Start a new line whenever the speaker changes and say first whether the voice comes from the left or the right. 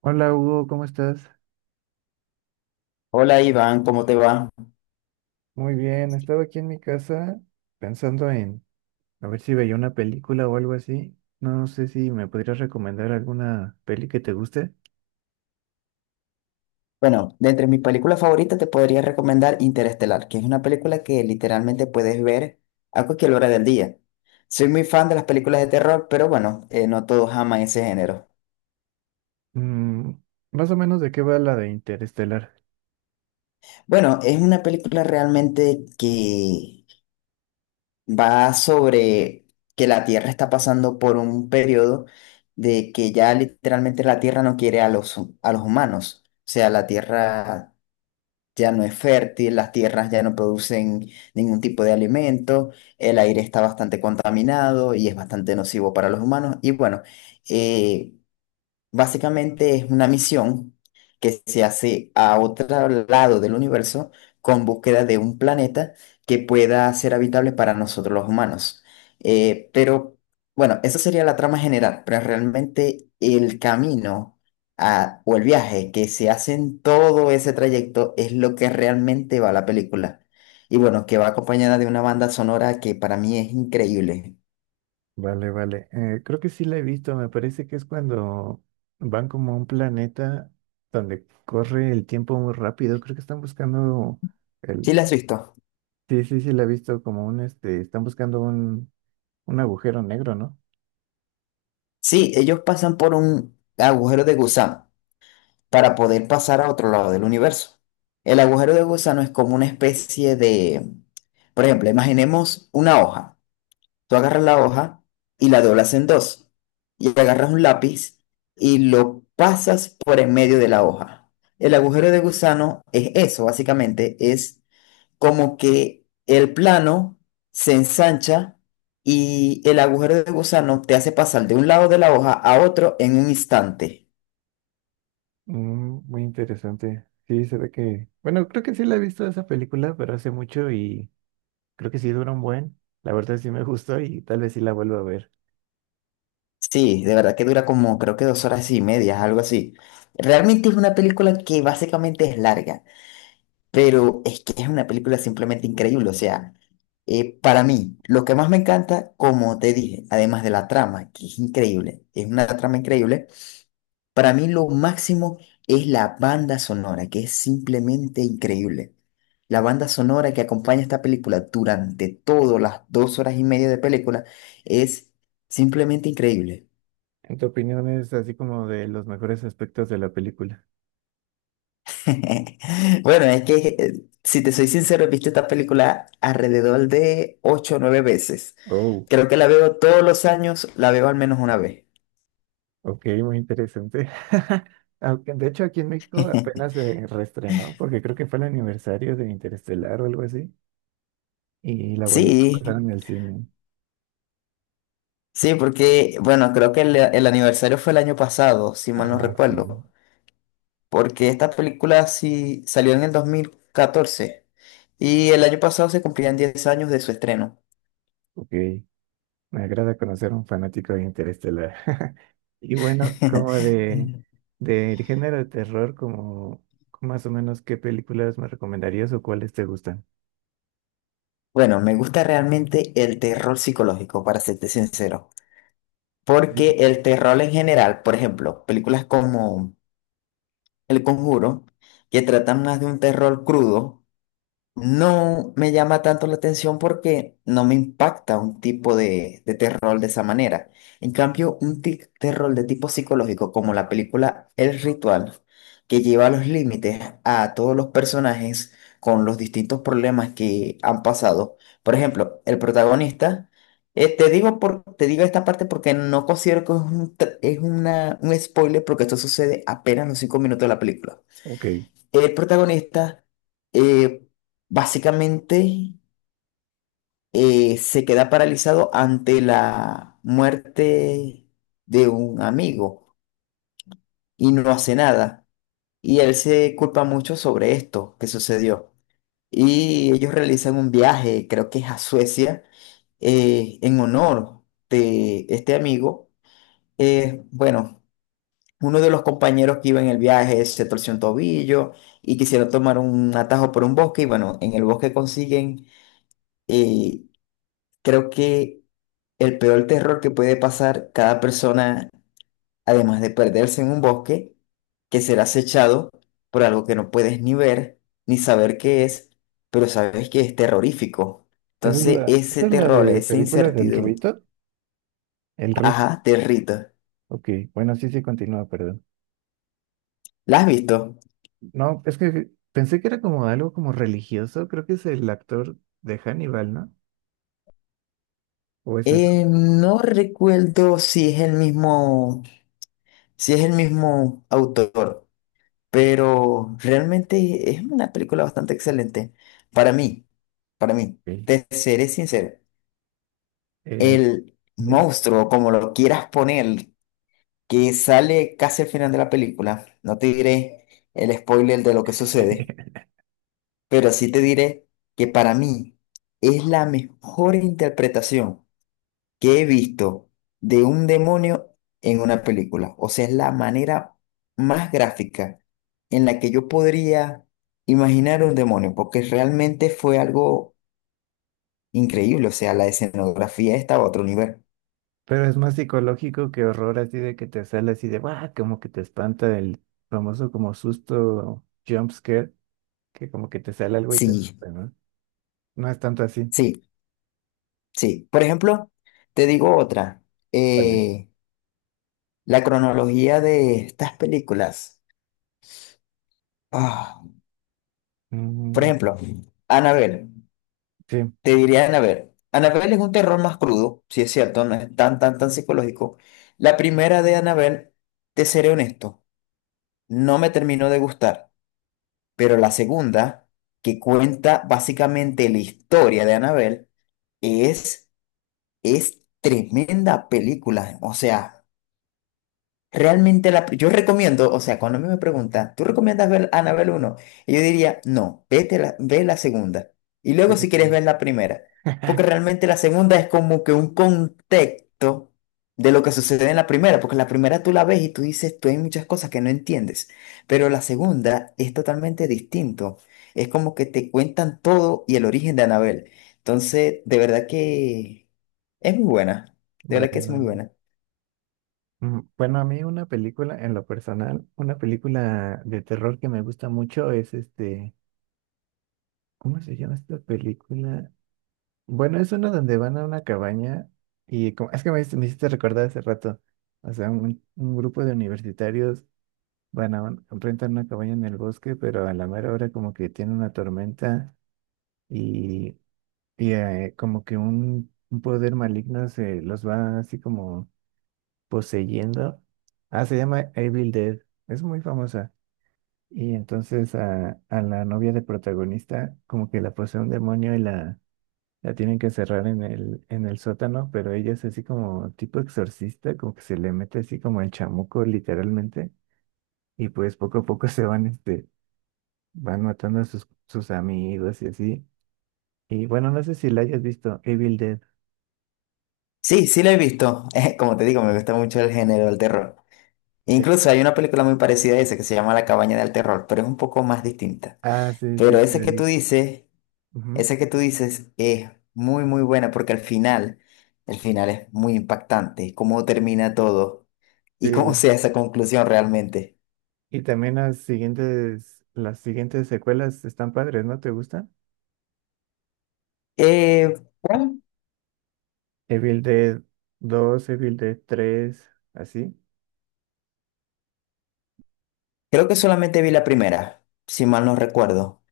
right: Hola Hugo, ¿cómo estás?
left: Hola Iván, ¿cómo te va?
right: Muy bien, estaba aquí en mi casa pensando en a ver si veía una película o algo así. No sé si me podrías recomendar alguna peli que te guste.
left: Bueno, de entre mis películas favoritas te podría recomendar Interestelar, que es una película que literalmente puedes ver a cualquier hora del día. Soy muy fan de las películas de terror, pero bueno, no todos aman ese género.
right: Mm, más o menos de qué va la de Interestelar.
left: Bueno, es una película realmente que va sobre que la Tierra está pasando por un periodo de que ya literalmente la Tierra no quiere a los humanos. O sea, la Tierra ya no es fértil, las tierras ya no producen ningún tipo de alimento, el aire está bastante contaminado y es bastante nocivo para los humanos. Y bueno, eh, Básicamente es una misión que se hace a otro lado del universo con búsqueda de un planeta que pueda ser habitable para nosotros los humanos. Pero bueno, esa sería la trama general, pero realmente el camino o el viaje que se hace en todo ese trayecto es lo que realmente va a la película. Y bueno, que va acompañada de una banda sonora que para mí es increíble.
right: Vale, vale. Creo que sí la he visto, me parece que es cuando van como a un planeta donde corre el tiempo muy rápido. Creo que están buscando
left: ¿Sí
right: el...
left: la has visto?
right: Sí, sí, sí la he visto como un este, están buscando un agujero negro, ¿no?
left: Sí, ellos pasan por un agujero de gusano para poder pasar a otro lado del universo. El agujero de gusano es como una especie de, por ejemplo, imaginemos una hoja. Tú agarras la hoja y la doblas en dos y agarras un lápiz y lo pasas por en medio de la hoja. El agujero de gusano es eso, básicamente, es como que el plano se ensancha y el agujero de gusano te hace pasar de un lado de la hoja a otro en un instante.
right: Mm, muy interesante. Sí, se ve que... Bueno, creo que sí la he visto esa película, pero hace mucho y creo que sí dura un buen. La verdad sí me gustó y tal vez sí la vuelvo a ver.
left: Sí, de verdad que dura como creo que 2 horas y media, algo así. Realmente es una película que básicamente es larga, pero es que es una película simplemente increíble. O sea, para mí, lo que más me encanta, como te dije, además de la trama, que es increíble, es una trama increíble, para mí lo máximo es la banda sonora, que es simplemente increíble. La banda sonora que acompaña esta película durante todas las 2 horas y media de película es simplemente increíble.
right: ¿En tu opinión es así como de los mejores aspectos de la película?
left: Bueno, es que si te soy sincero, he visto esta película alrededor de 8 o 9 veces.
right: Oh,
left: Creo que la veo todos los años, la veo al menos una vez.
right: ok, muy interesante. Aunque de hecho aquí en México apenas se reestrenó, porque creo que fue el aniversario de Interestelar o algo así, y la volvieron a
left: Sí,
right: pasar en el cine.
left: sí, porque, bueno, creo que el aniversario fue el año pasado, si mal no
right: Ah, sí,
left: recuerdo, porque esta película sí salió en el 2014 y el año pasado se cumplían 10 años de su estreno.
right: ok. Me agrada conocer a un fanático de Interestelar. Y bueno, como de del género de terror, como más o menos qué películas me recomendarías o cuáles te gustan.
left: Bueno, me gusta realmente el terror psicológico, para serte sincero. Porque
right: Bien.
left: el terror en general, por ejemplo, películas como El Conjuro, que tratan más de un terror crudo, no me llama tanto la atención porque no me impacta un tipo de terror de esa manera. En cambio, un terror de tipo psicológico, como la película El Ritual, que lleva a los límites a todos los personajes con los distintos problemas que han pasado. Por ejemplo, el protagonista, te digo esta parte porque no considero que es un, tr- es una, un spoiler porque esto sucede apenas en los 5 minutos de la película.
right: Ok. Esa
left: El protagonista eh, básicamente se queda paralizado ante la muerte de un amigo y no hace nada. Y él se culpa mucho sobre esto que sucedió. Y ellos realizan un viaje, creo que es a Suecia, en honor de este amigo. Bueno, uno de los compañeros que iba en el viaje se torció un tobillo y quisieron tomar un atajo por un bosque y bueno, en el bosque consiguen. Y creo que el peor terror que puede pasar cada persona, además de perderse en un bosque, que será acechado por algo que no puedes ni ver, ni saber qué es, pero sabes que es terrorífico.
right: Es
left: Entonces,
right: la,
left: ese
right: esa es la
left: terror,
right: de
left: esa
right: película del
left: incertidumbre,
right: Rito. El ritmo.
left: ajá, territo.
right: Ok, bueno, sí, sí, continúa, perdón.
left: ¿La has visto?
right: No, es que pensé que era como algo como religioso, creo que es el actor de Hannibal, ¿no? ¿O es eso?
left: No recuerdo si es el mismo autor. Pero realmente es una película bastante excelente. Para mí, para mí,
right: Ok.
left: te seré sincero,
right: Eh,
left: el
right: ujú.
left: monstruo, como lo quieras poner, que sale casi al final de la película, no te diré el spoiler de lo que sucede, pero sí te diré que para mí es la mejor interpretación que he visto de un demonio en una película. O sea, es la manera más gráfica en la que yo podría imaginar un demonio, porque realmente fue algo increíble. O sea, la escenografía estaba a otro nivel.
right: Pero es más psicológico que horror, así de que te sale así de, ¡guau! Como que te espanta el famoso como susto jump scare, que como que te sale algo y te
left: Sí,
right: asusta, ¿no? No es tanto así.
left: sí, sí. Por ejemplo, te digo otra.
right: Vale.
left: eh, la cronología de estas películas. Ah, por
right: Mm,
left: ejemplo, Annabelle.
right: sí,
left: Te diría Annabelle. Annabelle es un terror más crudo, si es cierto, no es tan, tan, tan psicológico. La primera de Annabelle, te seré honesto, no me terminó de gustar, pero la segunda, que cuenta básicamente la historia de Annabelle, es, es tremenda película. O sea, realmente yo recomiendo, o sea, cuando a mí me preguntan, ¿tú recomiendas ver Annabelle uno? Y yo diría, no, ve la segunda. Y
right: sí,
left: luego
right: sí,
left: si quieres
right: claro.
left: ver la primera. Porque realmente la segunda es como que un contexto de lo que sucede en la primera. Porque la primera tú la ves y tú dices, tú hay muchas cosas que no entiendes. Pero la segunda es totalmente distinto. Es como que te cuentan todo y el origen de Annabelle. Entonces, de verdad que es muy buena. De
right: Vale,
left: verdad que es muy
right: vale.
left: buena.
right: Mm, bueno, a mí una película, en lo personal, una película de terror que me gusta mucho es este, ¿cómo se llama esta película? Bueno, es uno donde van a una cabaña y como, es que me, hice- me hiciste recordar hace rato, o sea, un grupo de universitarios van a un- rentan una cabaña en el bosque, pero a la mera hora como que tiene una tormenta y, como que un poder maligno se los va así como poseyendo. Ah, se llama Evil Dead, es muy famosa. Y entonces a la novia del protagonista como que la posee un demonio y la tienen que encerrar en en el sótano, pero ella es así como tipo exorcista, como que se le mete así como el chamuco literalmente, y pues poco a poco se van, este, van matando a sus amigos y así. Y bueno, no sé si la hayas visto, Evil Dead.
left: Sí, sí la he visto. Como te digo, me gusta mucho el género del terror.
right: Eh,
left: Incluso hay una película muy parecida a esa que se llama La cabaña del terror, pero es un poco más distinta.
right: Ah, sí, sí,
left: Pero
right: sí,
left: esa
right: la
left: que tú
right: vi.
left: dices,
right: Ujú.
left: esa que tú dices es muy, muy buena porque al final, el final es muy impactante, cómo termina todo y cómo
right: Sí.
left: sea esa conclusión realmente.
right: Y también las siguientes secuelas están padres, ¿no? ¿Te gustan?
left: Eh, bueno,
right: Evil Dead dos Evil Dead tres así.
left: creo que solamente vi la primera, si mal
right: Ujú.
left: no recuerdo.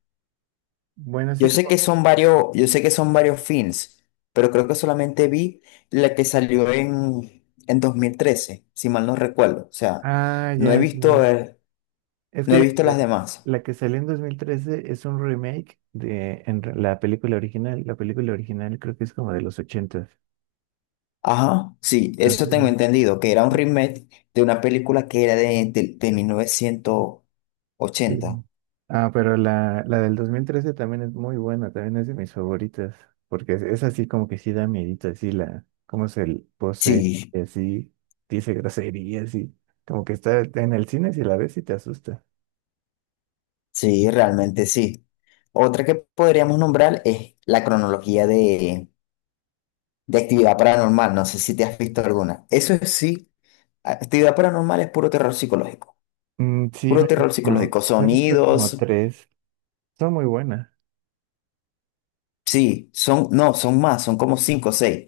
right: Bueno, así
left: Yo sé
right: como...
left: que son varios, yo sé que son varios films, pero creo que solamente vi la que salió en 2013 si mal no recuerdo. O sea,
right: Ah,
left: no he
right: ya, sí.
left: visto, eh,
right: Es
left: no
right: que
left: he
right: la que,
left: visto las
right: sa-
left: demás.
right: la que salió en 2013 es un remake de en re- la película original. La película original creo que es como de los 80.
left: Ajá, sí,
right: Ah,
left: eso tengo
right: sí.
left: entendido, que era un remake de una película que era de mil novecientos
right: Sí.
left: ochenta
right: Ah, pero la del 2013 también es muy buena, también es de mis favoritas, porque es así como que sí da miedito, así la, cómo se l- posee,
left: Sí,
right: y así, dice groserías, y como que está en el cine si la ves y te asusta.
left: sí, realmente sí. Otra que podríamos nombrar es la cronología de actividad paranormal. No sé si te has visto alguna. Eso sí. Actividad paranormal es puro terror psicológico.
right: Mm, sí,
left: Puro terror psicológico.
right: me he visto como
left: Sonidos,
right: tres, son muy buenas.
left: sí, son, no, son más, son como cinco o seis.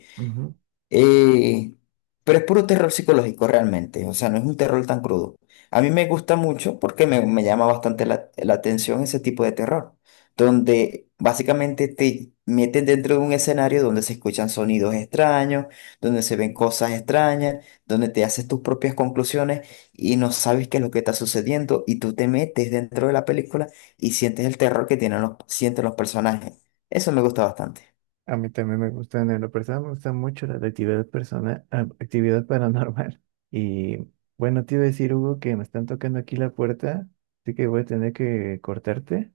left: Eh, pero es puro terror psicológico realmente, o sea, no es un terror tan crudo. A mí me gusta mucho porque me llama bastante la atención ese tipo de terror, donde básicamente te meten dentro de un escenario donde se escuchan sonidos extraños, donde se ven cosas extrañas, donde te haces tus propias conclusiones y no sabes qué es lo que está sucediendo y tú te metes dentro de la película y sientes el terror que sienten los personajes. Eso me gusta bastante.
right: A mí también me gustan, en lo personal me gusta mucho la de actividad persona, ah, actividad paranormal. Y bueno, te iba a decir, Hugo, que me están tocando aquí la puerta, así que voy a tener que cortarte,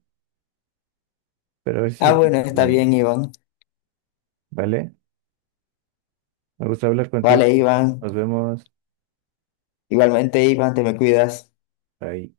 right: pero a ver si
left: Ah,
right: seguimos
left: bueno, está
right: hablando,
left: bien, Iván.
right: ¿vale? Me gusta hablar contigo,
left: Vale,
right: Juan.
left: Iván.
right: Nos vemos.
left: Igualmente, Iván, te me cuidas.
right: Bye.